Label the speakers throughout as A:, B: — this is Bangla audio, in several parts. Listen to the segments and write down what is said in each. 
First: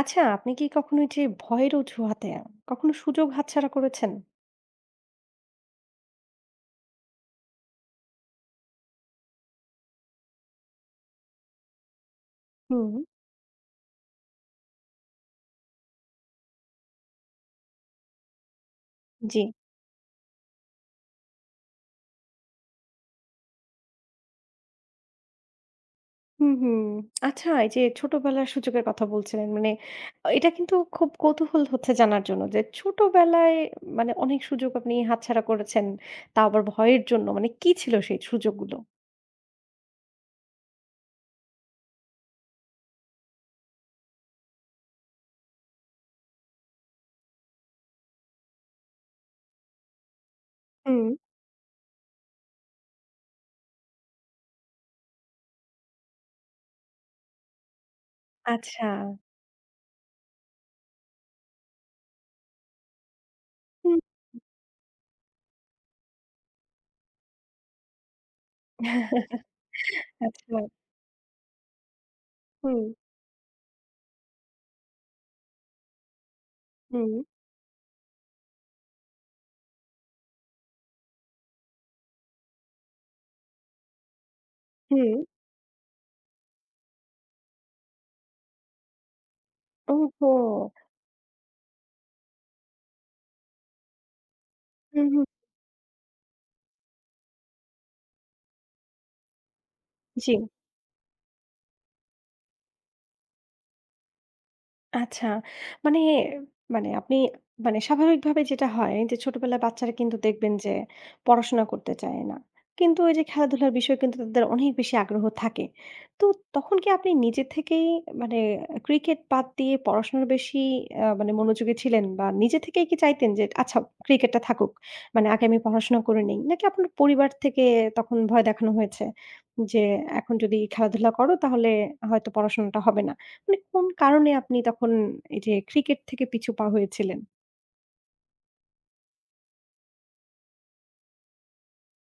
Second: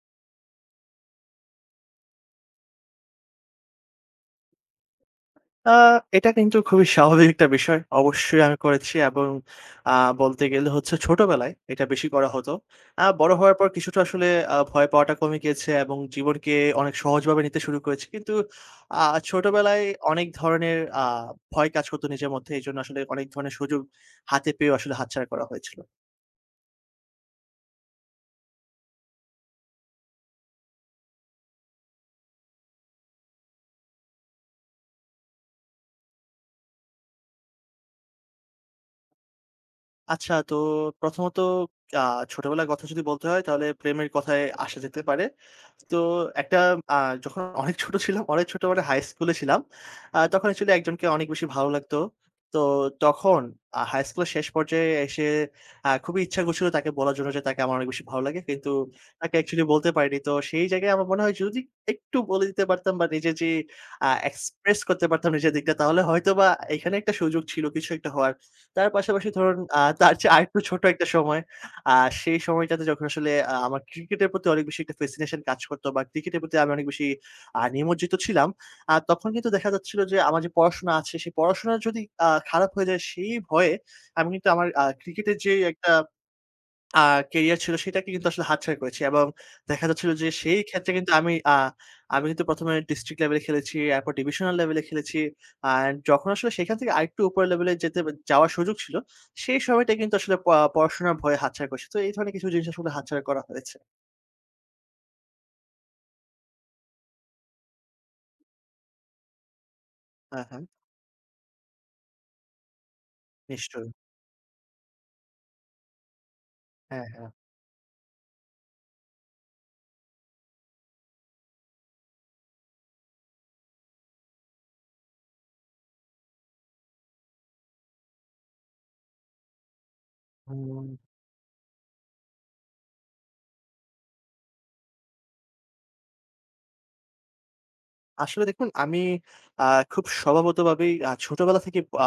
A: আচ্ছা, আপনি কি কখনো ওই যে ভয়ের অজুহাতে কখনো সুযোগ হাতছাড়া করেছেন?
B: আ এটা কিন্তু খুবই স্বাভাবিক একটা বিষয়। অবশ্যই আমি করেছি, এবং আ বলতে গেলে হচ্ছে ছোটবেলায় এটা বেশি করা হতো।
A: হুম।
B: বড় হওয়ার পর কিছুটা আসলে ভয় পাওয়াটা কমে গিয়েছে এবং জীবনকে অনেক সহজভাবে নিতে শুরু করেছি। কিন্তু আ
A: জি।
B: ছোটবেলায় অনেক ধরনের ভয় কাজ করতো নিজের মধ্যে। এজন্য আসলে অনেক ধরনের সুযোগ হাতে পেয়েও আসলে হাতছাড়া করা হয়েছিল।
A: হুম, হুম। আচ্ছা, এই যে ছোটবেলার সুযোগের কথা বলছিলেন মানে এটা কিন্তু খুব কৌতূহল হচ্ছে জানার জন্য যে ছোটবেলায় মানে অনেক সুযোগ আপনি হাতছাড়া করেছেন। তাও আবার ভয়ের জন্য মানে কি ছিল সেই সুযোগগুলো?
B: আচ্ছা, তো প্রথমত, আ ছোটবেলার কথা যদি বলতে হয় তাহলে প্রেমের কথায় আসা যেতে পারে। তো একটা আ যখন অনেক ছোট ছিলাম, অনেক ছোট মানে হাই স্কুলে ছিলাম। তখন অ্যাকচুয়ালি একজনকে
A: হুম।
B: অনেক বেশি ভালো লাগতো। তো তখন হাই স্কুলের শেষ পর্যায়ে এসে খুবই ইচ্ছা করছিল তাকে বলার জন্য যে তাকে আমার অনেক বেশি ভালো লাগে। কিন্তু
A: আচ্ছা।
B: তাকে অ্যাকচুয়ালি বলতে পারিনি। তো সেই জায়গায় আমার মনে হয়, যদি একটু বলে দিতে পারতাম বা নিজে যে
A: হুম।
B: এক্সপ্রেস করতে পারতাম নিজের দিকটা, তাহলে হয়তোবা এখানে একটা সুযোগ ছিল কিছু একটা হওয়ার। তার পাশাপাশি ধরুন, তার চেয়ে
A: আচ্ছা।
B: আরেকটু ছোট একটা সময়, আ সেই
A: হুম,
B: সময়টাতে যখন আসলে আমার ক্রিকেটের প্রতি অনেক বেশি একটা ফ্যাসিনেশন কাজ করতো বা ক্রিকেটের প্রতি আমি অনেক বেশি
A: হুম।
B: নিমজ্জিত ছিলাম। তখন কিন্তু দেখা যাচ্ছিল যে আমার যে পড়াশোনা আছে সেই পড়াশোনা যদি খারাপ হয়ে যায় সেই ভয়ে আমি কিন্তু আমার
A: হুম, হুম।
B: ক্রিকেটের যে একটা আ কেরিয়ার ছিল সেটাকে কিন্তু আসলে হাতছাড়া করেছি, এবং দেখা যাচ্ছিল যে
A: ওহো!
B: সেই ক্ষেত্রে কিন্তু আমি কিন্তু ১ম এ ডিস্ট্রিক্ট লেভেলে খেলেছি, এরপর ডিভিশনাল লেভেলে
A: হুম,
B: খেলেছি।
A: হুম।
B: অ্যান্ড যখন আসলে সেখান থেকে আরেকটু উপরের লেভেলে যাওয়ার সুযোগ ছিল, সেই সময়টা কিন্তু
A: জি।
B: আসলে পড়াশোনার ভয়ে হাতছাড়া করেছি। তো এই ধরনের কিছু জিনিস আসলে হাতছাড়া করা হয়েছে।
A: আচ্ছা। মানে মানে আপনি মানে স্বাভাবিকভাবে যেটা হয় যে ছোটবেলায় বাচ্চারা কিন্তু
B: হ্যাঁ,
A: দেখবেন
B: হ্যাঁ,
A: যে পড়াশোনা করতে চায় না। কিন্তু ওই যে খেলাধুলার
B: নিশ্চয়ই।
A: বিষয়ে কিন্তু তাদের অনেক বেশি আগ্রহ থাকে। তো তখন কি
B: হ্যাঁ,
A: আপনি
B: হ্যাঁ।
A: নিজে থেকেই মানে ক্রিকেট বাদ দিয়ে পড়াশোনার বেশি মানে মনোযোগী ছিলেন বা নিজে থেকেই কি চাইতেন যে আচ্ছা ক্রিকেটটা থাকুক। মানে আগে আমি পড়াশোনা করে নেই। নাকি আপনার পরিবার থেকে তখন ভয় দেখানো হয়েছে যে এখন যদি
B: হুম।
A: খেলাধুলা করো তাহলে হয়তো পড়াশোনাটা হবে না? মানে কোন কারণে আপনি তখন এই যে ক্রিকেট থেকে পিছুপা হয়েছিলেন?
B: আসলে দেখুন, আমি আ খুব স্বভাবতভাবেই ছোটবেলা থেকে আ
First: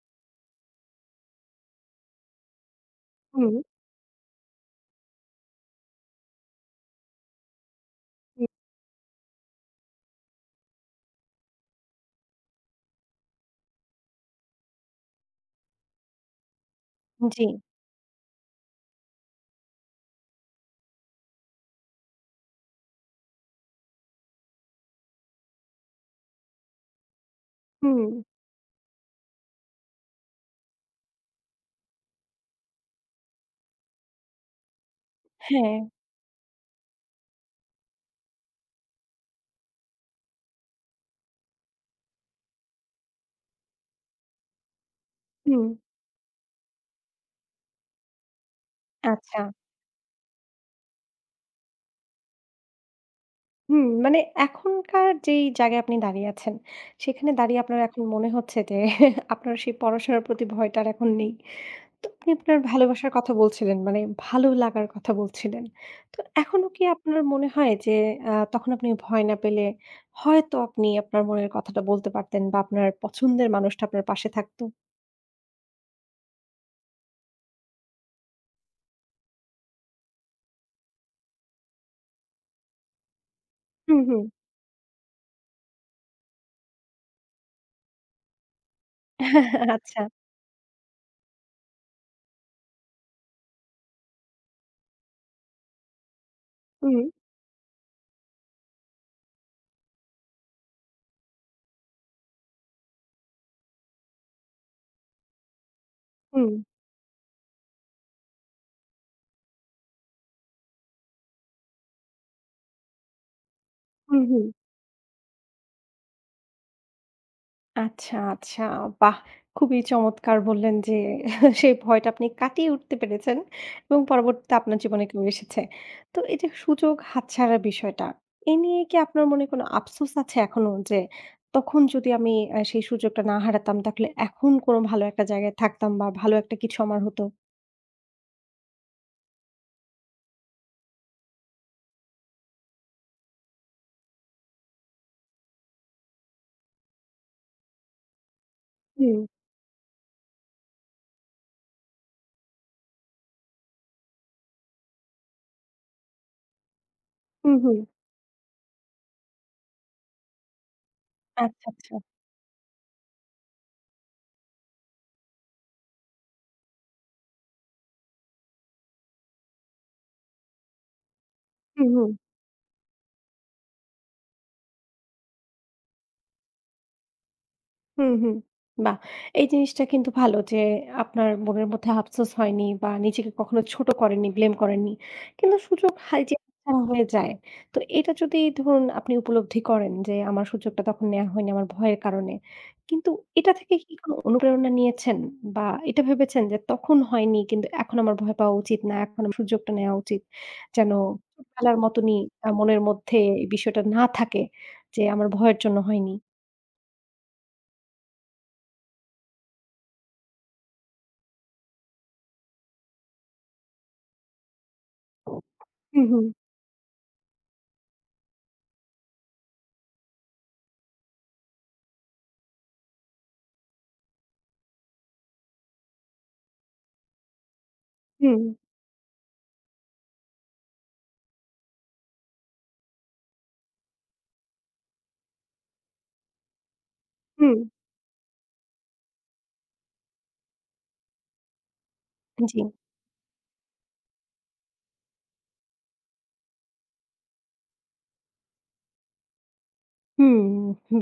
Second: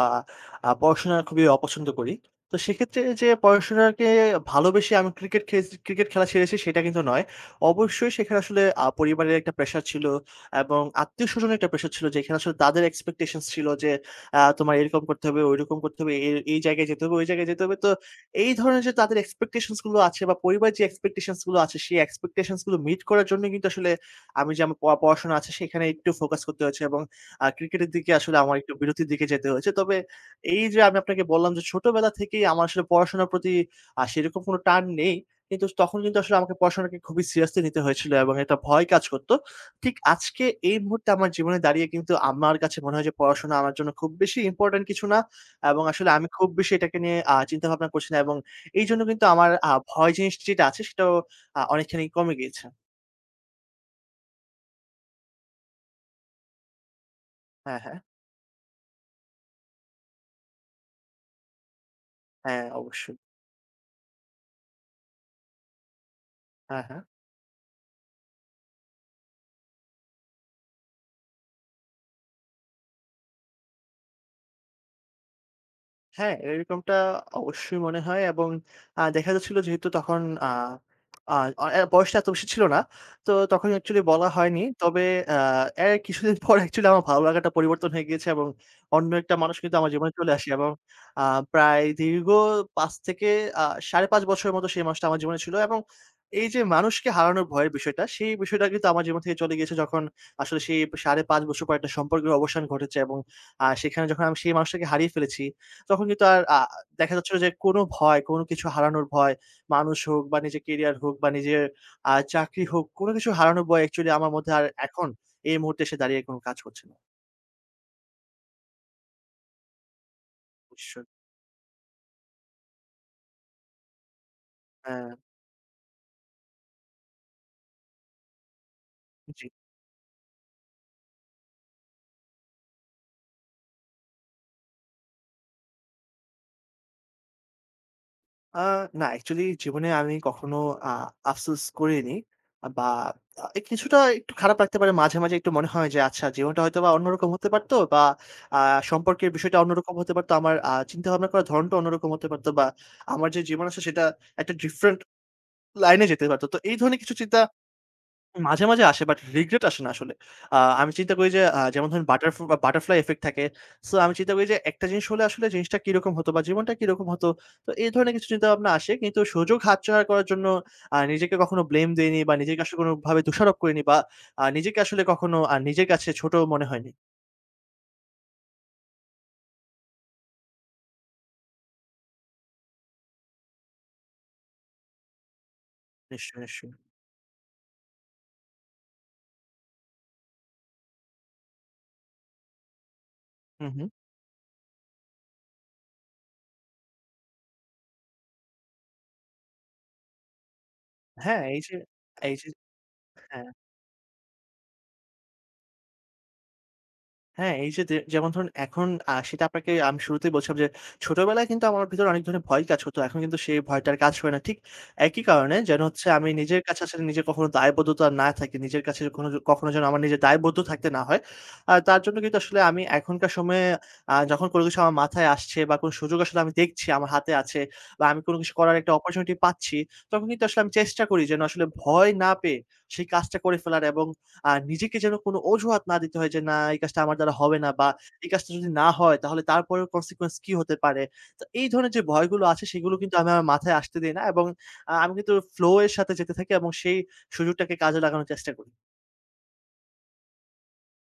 B: আ পড়াশোনা খুবই অপছন্দ করি। তো সেক্ষেত্রে যে
A: হুম, হুম।
B: পড়াশোনাকে ভালোবেসে আমি ক্রিকেট খেলছি, ক্রিকেট খেলা ছেড়েছি সেটা কিন্তু নয়। অবশ্যই সেখানে আসলে পরিবারের একটা প্রেশার ছিল এবং আত্মীয়স্বজনের একটা প্রেশার ছিল, যেখানে আসলে তাদের expectations ছিল যে তোমার এরকম করতে হবে, ঐরকম করতে হবে, এই জায়গায় যেতে হবে, ওই
A: জি,
B: জায়গায় যেতে হবে। তো এই ধরনের যে তাদের expectations গুলো আছে বা পরিবারের যে expectations গুলো আছে, সেই expectations গুলো মিট করার জন্য কিন্তু আসলে আমি যে আমার পড়াশোনা আছে সেখানে একটু ফোকাস করতে হয়েছে, এবং ক্রিকেটের দিকে
A: হুম,
B: আসলে আমার একটু বিরতির দিকে যেতে হয়েছে। তবে এই যে আমি আপনাকে বললাম, যে ছোটবেলা থেকেই আমার আসলে পড়াশোনার প্রতি সেরকম কোনো টান নেই। কিন্তু
A: হ্যাঁ,
B: তখন কিন্তু আসলে আমাকে পড়াশোনাকে খুবই সিরিয়াসলি নিতে হয়েছিল এবং একটা ভয় কাজ করত। ঠিক আজকে এই মুহূর্তে আমার জীবনে দাঁড়িয়ে কিন্তু আমার কাছে মনে হয় যে পড়াশোনা আমার জন্য খুব বেশি ইম্পোর্টেন্ট কিছু না,
A: হুম,
B: এবং আসলে আমি খুব বেশি এটাকে নিয়ে চিন্তাভাবনা করছি না, এবং এইজন্য কিন্তু
A: আচ্ছা,
B: আমার ভয় জিনিস যেটা আছে সেটাও অনেকখানি কমে গিয়েছে।
A: হুম, মানে এখনকার যেই জায়গায় আপনি দাঁড়িয়ে আছেন, সেখানে দাঁড়িয়ে
B: হ্যাঁ,
A: আপনার
B: হ্যাঁ।
A: এখন মনে হচ্ছে যে আপনার সেই পড়াশোনার প্রতি ভয়টা আর এখন নেই। তো আপনি আপনার
B: হ্যাঁ,
A: ভালোবাসার
B: অবশ্যই।
A: কথা বলছিলেন, মানে ভালো লাগার কথা বলছিলেন। তো এখনো
B: হ্যাঁ,
A: কি
B: হ্যাঁ।
A: আপনার মনে হয় যে তখন আপনি ভয় না পেলে হয়তো আপনি আপনার মনের কথাটা বলতে পারতেন বা আপনার পছন্দের মানুষটা আপনার পাশে থাকতো?
B: হ্যাঁ, এরকমটা অবশ্যই মনে হয়, এবং দেখা যাচ্ছিল যেহেতু তখন আ আ অ বয়সটা এত বেশি ছিল না। তো তখন
A: হুম,
B: অ্যাকচুয়ালি
A: হুম।
B: বলা হয়নি। তবে আ এর কিছুদিন পর অ্যাকচুয়ালি আমার ভালো লাগাটা পরিবর্তন হয়ে গিয়েছে, এবং অন্য একটা মানুষ কিন্তু আমার
A: আচ্ছা।
B: জীবনে চলে আসে, এবং আ প্রায় দীর্ঘ ৫ থেকে আ ৫.৫ বছরের মতো সেই মানুষটা আমার জীবনে ছিল। এবং এই যে
A: হুম,
B: মানুষকে হারানোর ভয়ের বিষয়টা, সেই বিষয়টা কিন্তু আমার জীবন থেকে চলে গিয়েছে যখন আসলে সেই ৫.৫ বছর পর একটা সম্পর্কের অবসান ঘটেছে, এবং সেখানে যখন আমি সেই মানুষটাকে হারিয়ে ফেলেছি তখন কিন্তু আর
A: হুম,
B: দেখা যাচ্ছিল যে কোনো ভয়, কোনো কিছু হারানোর ভয়, মানুষ হোক বা নিজের কেরিয়ার হোক বা নিজের চাকরি হোক, কোনো কিছু হারানোর ভয় actually
A: হুম,
B: আমার
A: হুম।
B: মধ্যে আর এখন এই মুহূর্তে এসে দাঁড়িয়ে কোনো কাজ করছে না।
A: আচ্ছা, আচ্ছা। বাহ! খুবই চমৎকার বললেন যে
B: অবশ্যই।
A: সেই ভয়টা আপনি কাটিয়ে উঠতে পেরেছেন এবং পরবর্তীতে আপনার জীবনে
B: হ্যাঁ,
A: কেউ এসেছে। তো এই যে সুযোগ হাতছাড়ার বিষয়টা, এ নিয়ে কি আপনার মনে
B: জি।
A: কোনো আফসোস আছে এখনো যে তখন যদি আমি সেই সুযোগটা না হারাতাম তাহলে এখন কোনো ভালো একটা জায়গায় থাকতাম বা ভালো একটা কিছু আমার হতো?
B: আ না actually জীবনে আমি কখনো আ আফসোস করিনি, বা আ কিছুটা একটু খারাপ লাগতে পারে। মাঝে, মাঝে একটু মনে হয় যে আচ্ছা জীবনটা হয়তোবা অন্যরকম হতে পারতো, বা আ
A: হুম,
B: সম্পর্কের বিষয়টা অন্যরকম হতে পারতো। আমার চিন্তাভাবনা করার ধরনটা অন্যরকম হতে পারতো, বা আমার যে জীবন আছে সেটা একটা ডিফরেন্ট লাইনে যেতে পারত। তো এই ধরনের কিছু চিন্তা
A: হুম, হুম।
B: মাঝে, মাঝে আসে, বাট রিগ্রেট আসে না আসলে। আমি চিন্তা করি যে
A: আচ্ছা,
B: যেমন
A: আচ্ছা।
B: ধরেন, বাটারফ্লাই ইফেক্ট থাকে। সো আমি চিন্তা করি যে একটা জিনিস হলে আসলে জিনিসটা কিরকম হতো, বা জীবনটা কিরকম হতো। তো এই ধরনের কিছু চিন্তাভাবনা আসে। কিন্তু সুযোগ হাতছাড়া করার জন্য নিজেকে কখনো ব্লেম
A: হুম, হুম।
B: দেইনি, বা নিজেকে আসলে কোনভাবে দোষারোপ করিনি, বা নিজেকে আসলে কখনো নিজের কাছে ছোট মনে হয়নি।
A: হুম, হুম। বাহ! এই জিনিসটা কিন্তু ভালো যে আপনার মনের মধ্যে আফসোস হয়নি বা নিজেকে কখনো ছোট করেননি, ব্লেম করেননি। কিন্তু সুযোগ
B: নিশ্চয়ই, নিশ্চয়ই।
A: হাতছাড়া হয়ে যায়। তো এটা যদি ধরুন আপনি উপলব্ধি করেন যে আমার সুযোগটা তখন নেয়া হয়নি আমার ভয়ের কারণে। কিন্তু এটা
B: হু,
A: থেকে
B: হু।
A: কি কোনো অনুপ্রেরণা নিয়েছেন? বা এটা ভেবেছেন যে তখন হয়নি কিন্তু এখন আমার ভয় পাওয়া উচিত না, এখন আমার সুযোগটা নেওয়া উচিত। যেন
B: হ্যাঁ, এই যে
A: ছোটবেলার মতনই
B: এই যে
A: মনের মধ্যে এই
B: হ্যাঁ।
A: বিষয়টা না থাকে যে আমার ভয়ের জন্য হয়নি।
B: হ্যাঁ, এই যে যে যেমন ধরুন এখন, সেটা আপনাকে আমি শুরুতেই বলছিলাম যে ছোটবেলায় কিন্তু আমার ভিতরে অনেক ধরনের ভয় কাজ হতো। এখন কিন্তু সেই ভয়টা আর কাজ হয় না। ঠিক একই কারণে যেন
A: হুম,
B: হচ্ছে
A: হুম,
B: আমি নিজের কাছে আসলে নিজের কখনো দায়বদ্ধতা না থাকে। নিজের কাছে কখনো কখনো যেন আমার নিজের দায়বদ্ধ থাকতে না হয়। আর তার জন্য কিন্তু আসলে আমি এখনকার সময়ে, যখন কোনো কিছু আমার মাথায় আসছে বা কোনো সুযোগ আসলে আমি দেখছি আমার হাতে আছে বা আমি কোনো
A: হুম।
B: কিছু করার একটা অপরচুনিটি পাচ্ছি, তখন কিন্তু আসলে আমি চেষ্টা করি যেন আসলে ভয় না পেয়ে সেই কাজটা করে ফেলার, এবং আর নিজেকে যেন কোনো অজুহাত না দিতে হয় যে, "না, এই কাজটা আমার দ্বারা
A: হুম,
B: হবে না" বা "এই কাজটা যদি না হয় তাহলে তারপরের consequence কি হতে পারে?" তো এই ধরনের যে ভয়গুলো
A: জি।
B: আছে সেগুলো কিন্তু আমি আমার মাথায় আসতে দেই না, এবং আমি কিন্তু flow এর সাথে যেতে থাকি এবং সেই সুযোগটাকে কাজে লাগানোর চেষ্টা করি।
A: হুম,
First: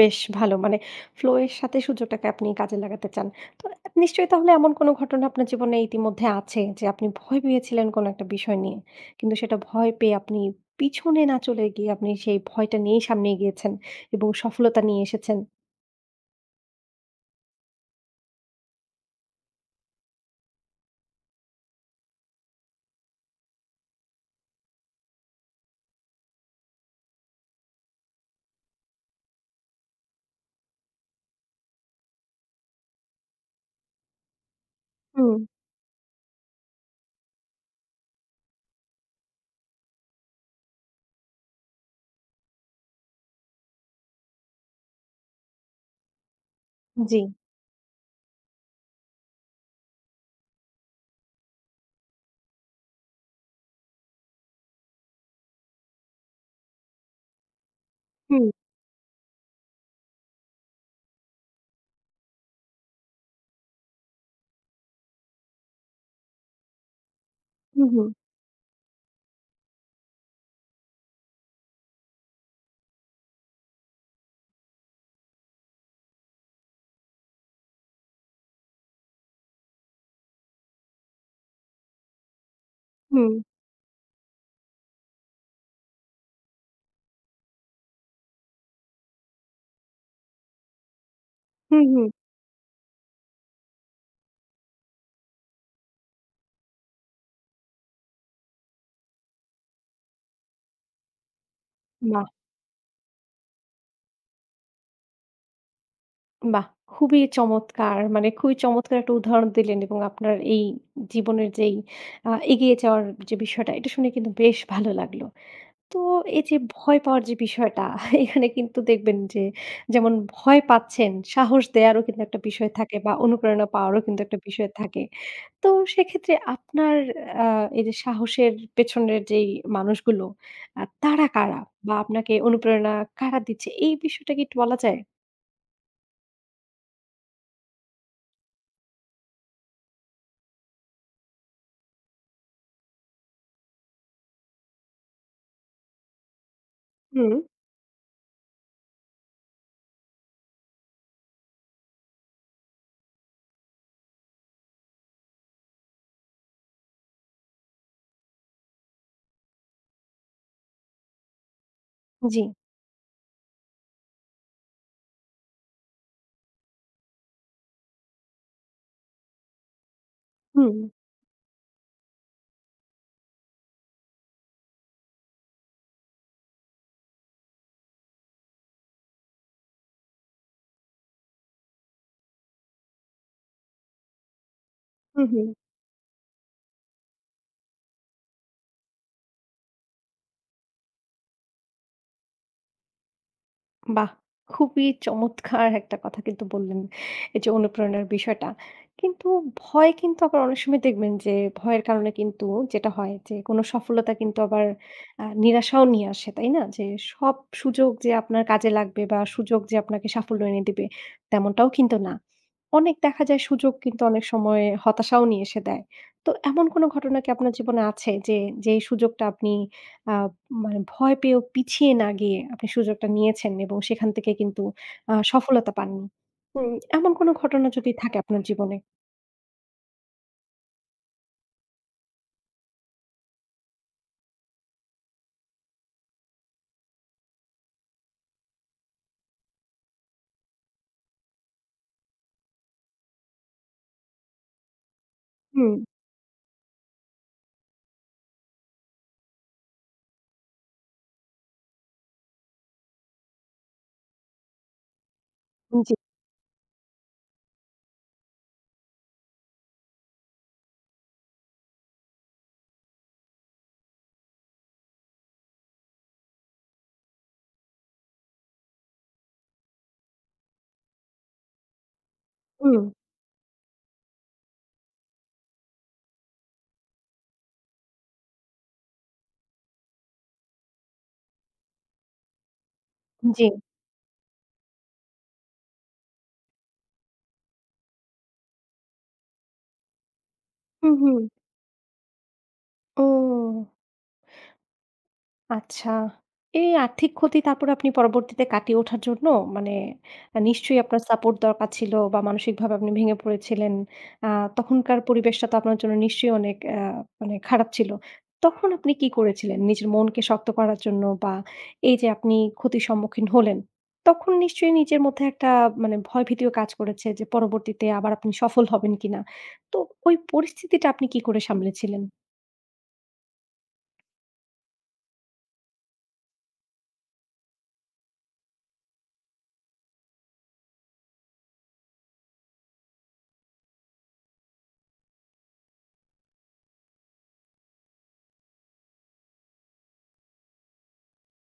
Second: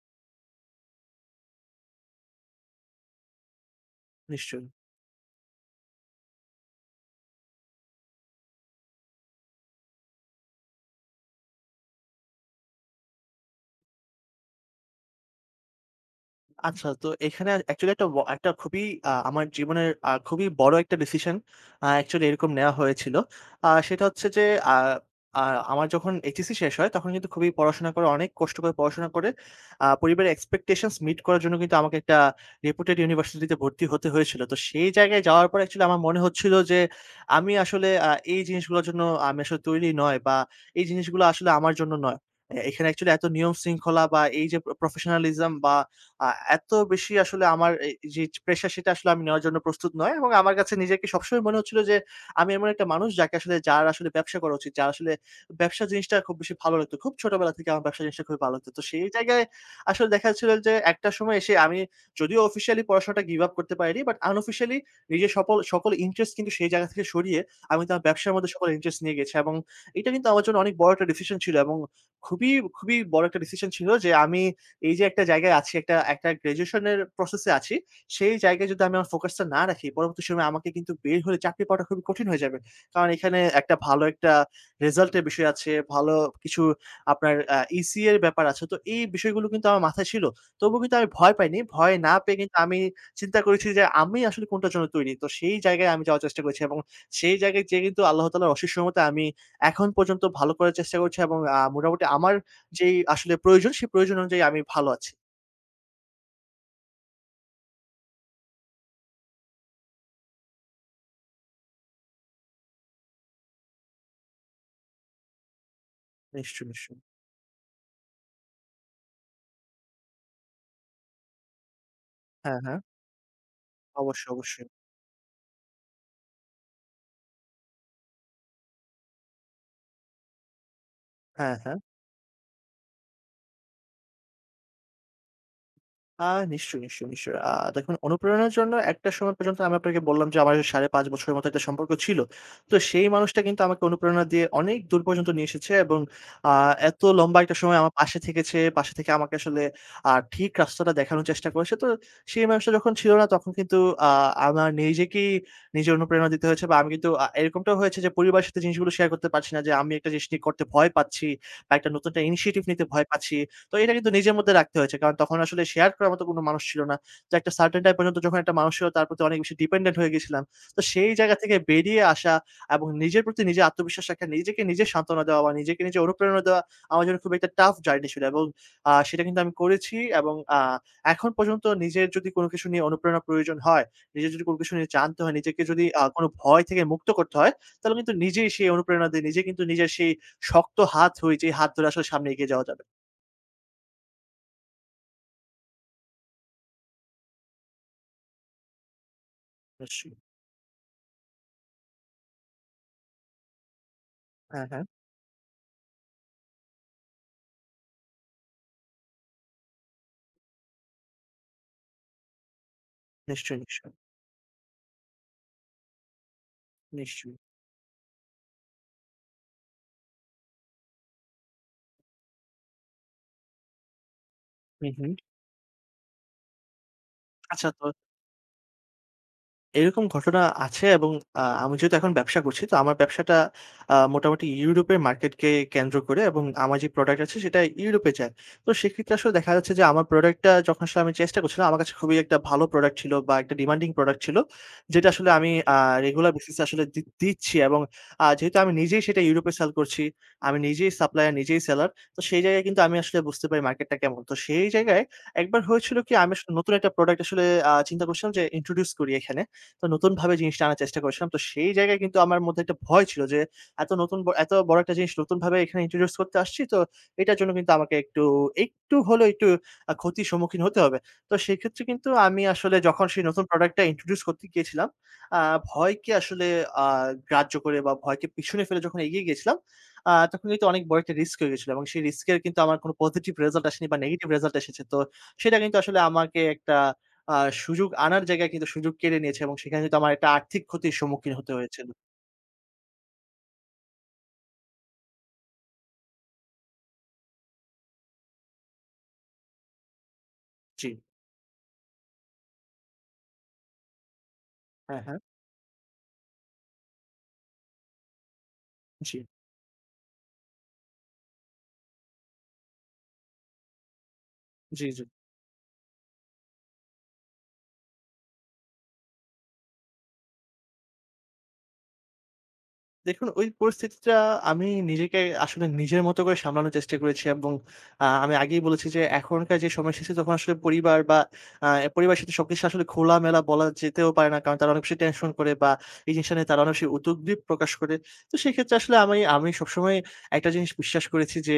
A: বেশ ভালো। মানে flow এর সাথে সুযোগটাকে আপনি কাজে লাগাতে চান। তো নিশ্চয়ই তাহলে
B: নিশ্চয়ই।
A: এমন কোনো ঘটনা আপনার জীবনে ইতিমধ্যে আছে যে আপনি ভয় পেয়েছিলেন কোনো একটা বিষয় নিয়ে। কিন্তু সেটা ভয় পেয়ে আপনি পিছনে না চলে গিয়ে আপনি সেই ভয়টা নিয়েই সামনে এগিয়েছেন এবং সফলতা নিয়ে এসেছেন।
B: আচ্ছা, তো এখানে অ্যাকচুয়ালি একটা একটা খুবই, আমার জীবনের খুবই বড় একটা ডিসিশন অ্যাকচুয়ালি এরকম নেওয়া হয়েছিল। সেটা হচ্ছে যে আ আ আমার যখন এইচএসসি শেষ হয় তখন কিন্তু খুবই পড়াশোনা করে, অনেক কষ্ট করে পড়াশোনা করে, পরিবারের এক্সপেকটেশনস মিট করার জন্য কিন্তু আমাকে একটা রেপুটেড ইউনিভার্সিটিতে ভর্তি হতে হয়েছিল। তো সেই জায়গায়
A: হুম,
B: যাওয়ার পর অ্যাকচুয়ালি আমার মনে হচ্ছিল যে, আমি আসলে এই জিনিসগুলোর জন্য আমি আসলে তৈরি নয়, বা এই জিনিসগুলো আসলে আমার জন্য নয়। এখানে অ্যাকচুয়ালি এত নিয়ম শৃঙ্খলা বা এই যে প্রফেশনালিজম বা আ এত বেশি
A: জি।
B: আসলে আমার এই যে প্রেশার সেটা আসলে আমি নেওয়ার জন্য প্রস্তুত নয়, এবং আমার কাছে নিজেকে সবসময় মনে হচ্ছিল যে আমি এমন একটা মানুষ যাকে আসলে যার আসলে ব্যবসা করা উচিত। যার আসলে ব্যবসা জিনিসটা খুব বেশি ভালো লাগতো। খুব ছোটবেলা থেকে আমার ব্যবসা জিনিসটা খুবই
A: হুম,
B: ভালো লাগতো। তো সেই জায়গায় আসলে দেখা যাচ্ছিল যে একটা সময় এসে আমি যদিও অফিসিয়ালি পড়াশোনাটা গিভ আপ করতে পারিনি, বাট আনঅফিসিয়ালি নিজের সকল সকল ইন্টারেস্ট কিন্তু সেই জায়গা থেকে সরিয়ে আমি
A: হু,
B: কিন্তু
A: হু,
B: আমার ব্যবসার মধ্যে সকল ইন্টারেস্ট নিয়ে গেছি, এবং এটা কিন্তু আমার জন্য অনেক বড় একটা ডিসিশন ছিল এবং খুবই, খুবই বড় একটা ডিসিশন ছিল যে আমি এই যে একটা জায়গায় আছি, একটা একটা গ্র্যাজুয়েশনের প্রসেসে আছি। সেই জায়গায় যদি আমি আমার ফোকাসটা না রাখি, পরবর্তী সময়ে আমাকে কিন্তু বের হলে চাকরি পাওয়াটা খুবই কঠিন হয়ে যাবে। কারণ
A: হুম,
B: এখানে একটা ভালো একটা রেজাল্টের বিষয় আছে, ভালো কিছু আপনার ইসি এর ব্যাপার আছে। তো এই বিষয়গুলো কিন্তু আমার মাথায় ছিল। তবুও কিন্তু আমি ভয় পাইনি।
A: হুম,
B: ভয়
A: হুম।
B: না পেয়ে কিন্তু আমি চিন্তা করেছি যে আমি আসলে কোনটার জন্য তৈরি। তো সেই জায়গায় আমি যাওয়ার চেষ্টা করেছি, এবং সেই জায়গায় যেয়ে কিন্তু আল্লাহ তাআলার অশেষ রহমতে আমি এখন পর্যন্ত ভালো করার চেষ্টা করছি, এবং মোটামুটি
A: বাহ!
B: আমার যেই আসলে প্রয়োজন, সেই প্রয়োজন অনুযায়ী আমি ভালো আছি।
A: বাহ! খুবই চমৎকার। মানে খুবই চমৎকার একটা উদাহরণ দিলেন এবং আপনার এই জীবনের যেই এগিয়ে যাওয়ার যে বিষয়টা, এটা শুনে কিন্তু বেশ ভালো লাগলো। তো এই যে
B: নিশ্চয়ই, নিশ্চয়ই।
A: ভয় পাওয়ার যে বিষয়টা, এখানে কিন্তু দেখবেন যে যেমন ভয় পাচ্ছেন, সাহস দেয়ারও কিন্তু একটা
B: হ্যাঁ,
A: বিষয়
B: হ্যাঁ।
A: থাকে বা অনুপ্রেরণা পাওয়ারও কিন্তু
B: অবশ্যই,
A: একটা
B: অবশ্যই।
A: বিষয় থাকে। তো সেক্ষেত্রে আপনার আ এই যে সাহসের পেছনের যেই মানুষগুলো, তারা
B: হ্যাঁ,
A: কারা?
B: হ্যাঁ।
A: বা আপনাকে অনুপ্রেরণা কারা দিচ্ছে? এই বিষয়টা কি একটু বলা যায়?
B: আ নিশ্চয়ই, নিশ্চয়ই, নিশ্চয়ই। দেখুন, অনুপ্রেরণার জন্য একটা সময় পর্যন্ত, আমি আপনাকে বললাম যে আমার ৫.৫ বছরের মতো একটা সম্পর্ক ছিল। তো সেই মানুষটা কিন্তু আমাকে অনুপ্রেরণা দিয়ে অনেক দূর পর্যন্ত নিয়ে এসেছে, এবং আ এত
A: হুম।
B: লম্বা একটা সময় আমার পাশে থেকেছে, পাশে থেকে আমাকে আসলে ঠিক রাস্তাটা দেখানোর চেষ্টা করেছে। তো সেই মানুষটা যখন ছিল না তখন কিন্তু আ আমার নিজেকেই নিজে অনুপ্রেরণা দিতে হয়েছে, বা আমি কিন্তু এরকমটাও হয়েছে যে পরিবারের সাথে জিনিসগুলো শেয়ার করতে পারছি না যে আমি একটা জিনিস নিয়ে করতে ভয় পাচ্ছি, বা একটা নতুন একটা
A: জি,
B: ইনিশিয়েটিভ নিতে ভয় পাচ্ছি। তো এটা কিন্তু নিজের মধ্যে রাখতে হয়েছে। কারণ তখন আসলে শেয়ার করার মতো কোনো মানুষ ছিল না। যে একটা সার্টেন টাইম পর্যন্ত যখন একটা মানুষ ছিল, তার প্রতি অনেক বেশি ডিপেন্ডেন্ট হয়ে গেছিলাম।
A: হুম।
B: তো সেই জায়গা থেকে বেরিয়ে আসা এবং নিজের প্রতি নিজে আত্মবিশ্বাস রাখা, নিজেকে নিজে সান্ত্বনা দেওয়া বা নিজেকে নিজে অনুপ্রেরণা দেওয়া আমার জন্য খুব একটা টাফ জার্নি ছিল, এবং সেটা কিন্তু আমি করেছি, এবং এখন পর্যন্ত নিজের যদি কোনো কিছু নিয়ে অনুপ্রেরণা প্রয়োজন হয়, নিজের যদি কোনো কিছু নিয়ে জানতে
A: হুম,
B: হয়,
A: হুম।
B: নিজেকে যদি কোনো ভয় থেকে মুক্ত করতে হয়, তাহলে কিন্তু নিজেই সেই অনুপ্রেরণা দেই। নিজে কিন্তু নিজের সেই শক্ত হাত হই, যে হাত ধরে আসলে সামনে এগিয়ে যাওয়া যাবে।
A: বাহ! খুবই চমৎকার একটা কথা কিন্তু বললেন। এই যে অনুপ্রেরণার বিষয়টা। কিন্তু ভয়
B: নিশ্চয়ই।
A: কিন্তু আবার অনেক সময় দেখবেন যে ভয়ের কারণে কিন্তু যেটা হয় যে কোনো সফলতা কিন্তু আবার
B: হ্যাঁ, হ্যাঁ।
A: নিরাশাও নিয়ে আসে, তাই না? যে সব সুযোগ যে আপনার কাজে লাগবে বা সুযোগ যে আপনাকে সাফল্য এনে দিবে তেমনটাও কিন্তু না। অনেক দেখা যায়
B: নিশ্চয়ই,
A: সুযোগ
B: নিশ্চয়ই,
A: কিন্তু অনেক সময় হতাশাও নিয়ে এসে দেয়। তো এমন কোনো ঘটনা কি
B: নিশ্চয়ই।
A: আপনার জীবনে আছে যে যেই সুযোগটা আপনি আ মানে ভয় পেয়েও পিছিয়ে না গিয়ে আপনি সুযোগটা নিয়েছেন এবং সেখান থেকে কিন্তু
B: হু, হু।
A: সফলতা পাননি। হুম, এমন কোনো ঘটনা
B: আচ্ছা, তো
A: যদি থাকে আপনার জীবনে?
B: এরকম ঘটনা আছে, এবং আমি যেহেতু এখন ব্যবসা করছি, তো আমার ব্যবসাটা মোটামুটি ইউরোপের মার্কেটকে কেন্দ্র করে, এবং আমার যে প্রোডাক্ট আছে সেটা ইউরোপে যায়। তো সেক্ষেত্রে আসলে দেখা যাচ্ছে যে আমার প্রোডাক্টটা যখন আসলে আমি চেষ্টা করছিলাম, আমার কাছে খুবই একটা ভালো প্রোডাক্ট ছিল বা একটা ডিমান্ডিং প্রোডাক্ট ছিল। যেটা আসলে আমি
A: হুম,
B: রেগুলার বেসিস এ আসলে দিচ্ছি এবং যেহেতু আমি নিজেই সেটা ইউরোপে সেল করছি, আমি নিজেই সাপ্লায়ার, নিজেই সেলার। তো সেই জায়গায় কিন্তু আমি আসলে বুঝতে পারি মার্কেটটা কেমন। তো সেই জায়গায় একবার
A: জি,
B: হয়েছিল কি, আমি আসলে নতুন একটা প্রোডাক্ট আসলে চিন্তা করছিলাম যে ইন্ট্রোডিউস করি এখানে। তো নতুনভাবে জিনিসটা আনার চেষ্টা করেছিলাম। তো সেই জায়গায় কিন্তু আমার মধ্যে একটা ভয় ছিল যে এত বড় একটা জিনিস নতুনভাবে এখানে introduce করতে আসছি। তো এটার জন্য কিন্তু আমাকে একটু, একটু হলেও একটু ক্ষতির সম্মুখীন হতে হবে। তো সেক্ষেত্রে কিন্তু আমি আসলে
A: হুম,
B: যখন সেই নতুন প্রোডাক্টটা introduce করতে গিয়েছিলাম, আ ভয়কে আসলে আ গ্রাহ্য করে বা ভয়কে পিছনে ফেলে যখন এগিয়ে গিয়েছিলাম, তখন কিন্তু অনেক বড় একটা রিস্ক হয়ে গেছিল এবং সেই রিস্কের কিন্তু আমার কোনো পজিটিভ
A: জি,
B: রেজাল্ট আসেনি বা নেগেটিভ রেজাল্ট এসেছে। তো সেটা কিন্তু আসলে আমাকে একটা আ সুযোগ আনার জায়গায় কিন্তু সুযোগ কেড়ে নিয়েছে এবং সেখানে কিন্তু আমার একটা আর্থিক ক্ষতির
A: হুম, হুম।
B: সম্মুখীন হতে হয়েছিল।
A: ও! আচ্ছা। এই আর্থিক ক্ষতি তারপরে আপনি পরবর্তীতে কাটিয়ে ওঠার জন্য মানে নিশ্চয়ই
B: জি।
A: আপনার সাপোর্ট দরকার ছিল বা মানসিকভাবে আপনি ভেঙে পড়েছিলেন। আ তখনকার
B: হ্যাঁ, হ্যাঁ।
A: পরিবেশটা তো আপনার জন্য নিশ্চয়ই অনেক মানে খারাপ ছিল। তখন আপনি কি
B: জি,
A: করেছিলেন? নিজের মনকে শক্ত করার জন্য বা এই যে আপনি ক্ষতির সম্মুখীন হলেন, তখন নিশ্চয়ই
B: জি,
A: নিজের
B: জি।
A: মধ্যে একটা মানে ভয়-ভীতিও কাজ করেছে যে পরবর্তীতে আবার আপনি সফল হবেন কিনা? তো ওই পরিস্থিতিটা আপনি কি করে সামলেছিলেন?
B: দেখুন, ওই পরিস্থিতিটা আমি নিজেকে আসলে নিজের মতো করে সামলানোর চেষ্টা করেছি এবং আমি আগেই বলেছি যে এখনকার যে সময় এসেছে তখন আসলে পরিবার বা আ পরিবারের সাথে সবকিছু আসলে খোলামেলা বলা যেতেও পারে না। কারণ তারা অনেক বেশি টেনশন করে বা এই জিনিসটা নিয়ে তারা অনেক বেশি উদ্বেগ প্রকাশ করে। তো সেক্ষেত্রে আসলে আমি আমি সবসময় একটা জিনিস বিশ্বাস করেছি যে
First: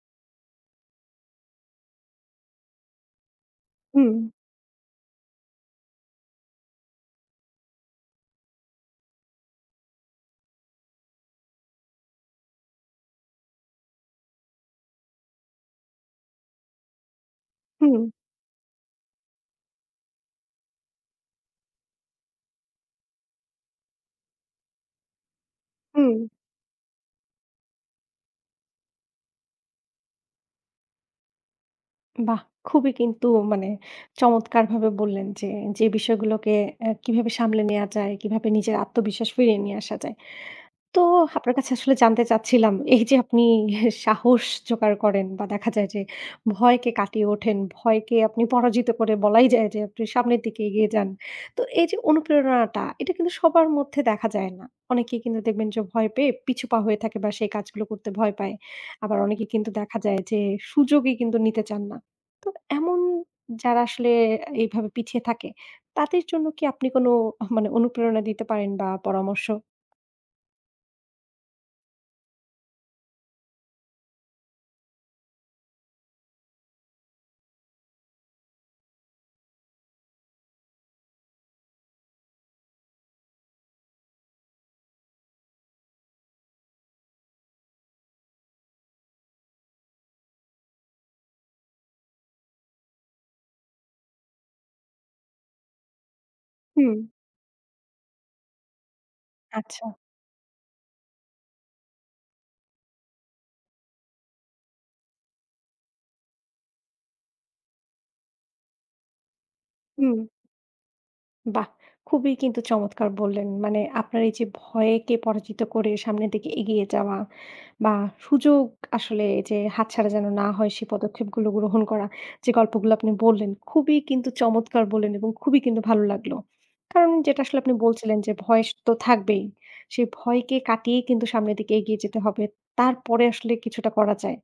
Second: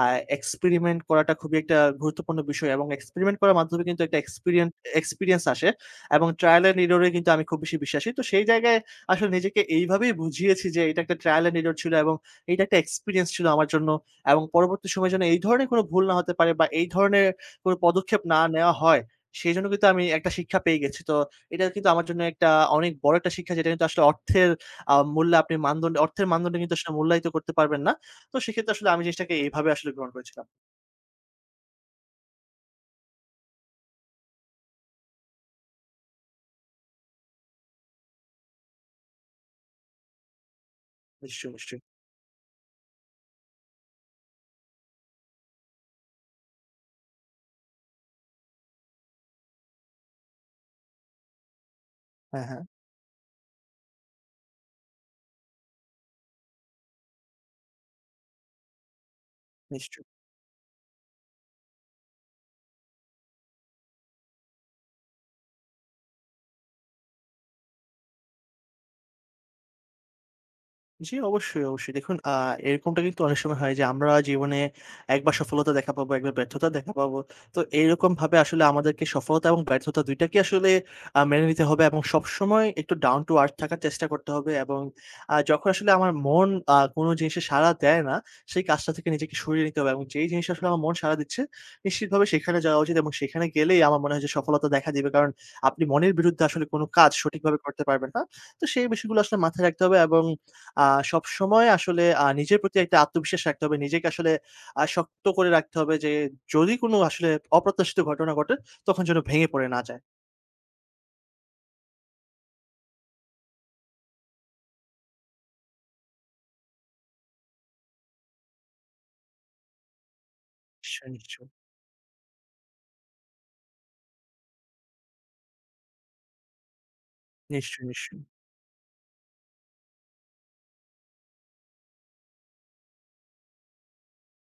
B: আ এক্সপেরিমেন্ট করাটা খুবই একটা গুরুত্বপূর্ণ বিষয় এবং এক্সপেরিমেন্ট করার মাধ্যমে কিন্তু
A: হুম,
B: একটা এক্সপেরিয়েন্স আসে এবং ট্রায়াল অ্যান্ড এরর এ কিন্তু আমি খুব বেশি বিশ্বাসী। তো সেই জায়গায় আসলে নিজেকে এইভাবেই বুঝিয়েছি যে এটা একটা ট্রায়াল এন্ড এরর ছিল এবং এটা একটা এক্সপেরিয়েন্স ছিল আমার জন্য এবং পরবর্তী সময়ে যেন এই ধরনের কোনো ভুল না হতে পারে বা এই ধরনের কোনো
A: হুম,
B: পদক্ষেপ না নেওয়া হয়, সেজন্য কিন্তু আমি একটা শিক্ষা পেয়ে গেছি। তো এটা কিন্তু আমার জন্য একটা অনেক বড় একটা শিক্ষা, যেটা কিন্তু আসলে অর্থের মূল্যে আপনি
A: হুম।
B: অর্থের মানদণ্ডে কিন্তু আসলে মূল্যায়িত করতে পারবেন না। তো সেক্ষেত্রে আসলে আমি জিনিসটাকে এভাবে আসলে গ্রহণ করেছিলাম।
A: বাহ! খুবই কিন্তু মানে চমৎকারভাবে বললেন যে, যে বিষয়গুলোকে অ্যা কিভাবে সামলে নেয়া যায়, কিভাবে নিজের আত্মবিশ্বাস ফিরিয়ে নিয়ে আসা যায়। তো
B: নিশ্চয়ই,
A: আপনার কাছে
B: নিশ্চয়ই।
A: আসলে জানতে চাচ্ছিলাম, এই যে আপনি সাহস জোগাড় করেন বা দেখা যায় যে ভয়কে কাটিয়ে ওঠেন, ভয়কে আপনি পরাজিত করে বলাই যায় যে আপনি সামনের দিকে এগিয়ে যান। তো এই যে
B: হ্যাঁ, হ্যাঁ।
A: অনুপ্রেরণাটা এটা কিন্তু সবার মধ্যে দেখা যায় না। অনেকেই কিন্তু দেখবেন যে ভয় পেয়ে পিছু পা হয়ে থাকে বা সেই কাজগুলো করতে ভয় পায়। আবার অনেকে কিন্তু দেখা
B: নিশ্চয়ই।
A: যায় যে সুযোগই কিন্তু নিতে চান না। তো এমন যারা আসলে এইভাবে পিছিয়ে থাকে তাদের জন্য কি আপনি কোনো মানে অনুপ্রেরণা দিতে পারেন বা পরামর্শ?
B: জি, অবশ্যই, অবশ্যই। দেখুন, এরকমটা কিন্তু অনেক সময় হয় যে আমরা জীবনে একবার সফলতা দেখা পাবো, একবার ব্যর্থতা দেখা পাবো। তো এরকমভাবে আসলে আমাদেরকে সফলতা এবং ব্যর্থতা ২ টাকেই আসলে মেনে নিতে হবে এবং সবসময় একটু down to earth থাকার চেষ্টা করতে হবে এবং যখন আসলে আমার মন কোনো জিনিসে সাড়া দেয় না, সেই কাজটা থেকে নিজেকে সরিয়ে নিতে হবে এবং যেই জিনিসে আসলে আমার মন সাড়া দিচ্ছে, নিশ্চিতভাবে সেখানে যাওয়া উচিত এবং সেখানে গেলেই আমার মনে হয় যে সফলতা দেখা দিবে। কারণ আপনি মনের বিরুদ্ধে আসলে কোনো
A: হুম।
B: কাজ সঠিকভাবে করতে পারবেন না। তো সেই বিষয়গুলো আসলে মাথায় রাখতে
A: আচ্ছা।
B: হবে এবং আ সবসময় আসলে নিজের প্রতি একটা আত্মবিশ্বাস রাখতে হবে। নিজেকে আসলে শক্ত করে রাখতে হবে যে যদি কোনো আসলে অপ্রত্যাশিত ঘটনা ঘটে তখন যেন ভেঙে পড়ে না যায়।
A: হুম, বাহ! খুবই কিন্তু চমৎকার বললেন। মানে আপনার এই যে ভয়কে পরাজিত করে সামনের দিকে এগিয়ে যাওয়া বা সুযোগ আসলে যে হাতছাড়া যেন না হয় সেই
B: নিশ্চয়ই, নিশ্চয়ই।
A: পদক্ষেপগুলো গ্রহণ করা, যে গল্পগুলো আপনি বললেন খুবই কিন্তু চমৎকার বললেন এবং খুবই কিন্তু ভালো লাগলো। কারণ যেটা আসলে আপনি
B: নিশ্চয়ই,
A: বলছিলেন
B: নিশ্চয়ই।
A: যে ভয় তো থাকবেই। সেই ভয়কে কাটিয়ে কিন্তু সামনের দিকে এগিয়ে যেতে হবে। তারপরে আসলে কিছুটা করা যায়।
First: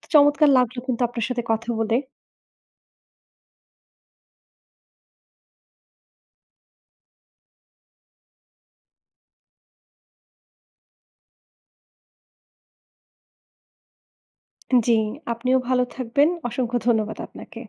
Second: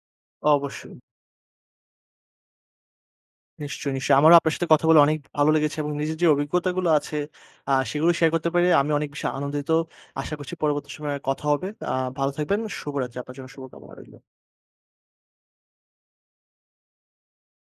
A: তো চমৎকার লাগলো
B: অবশ্যই।
A: কিন্তু আপনার সাথে কথা বলে।
B: নিশ্চয়ই, নিশ্চয়ই। আমারও আপনার সাথে কথা বলে অনেক ভালো লেগেছে এবং নিজের যে অভিজ্ঞতাগুলো আছে সেগুলো শেয়ার করতে পেরে আমি অনেক বেশি আনন্দিত। আশা করছি পরবর্তী সময়ে কথা হবে। ভালো থাকবেন। শুভরাত্রি। আপনার জন্য শুভকামনা রইল।
A: জি, আপনিও ভালো থাকবেন। অসংখ্য ধন্যবাদ আপনাকে।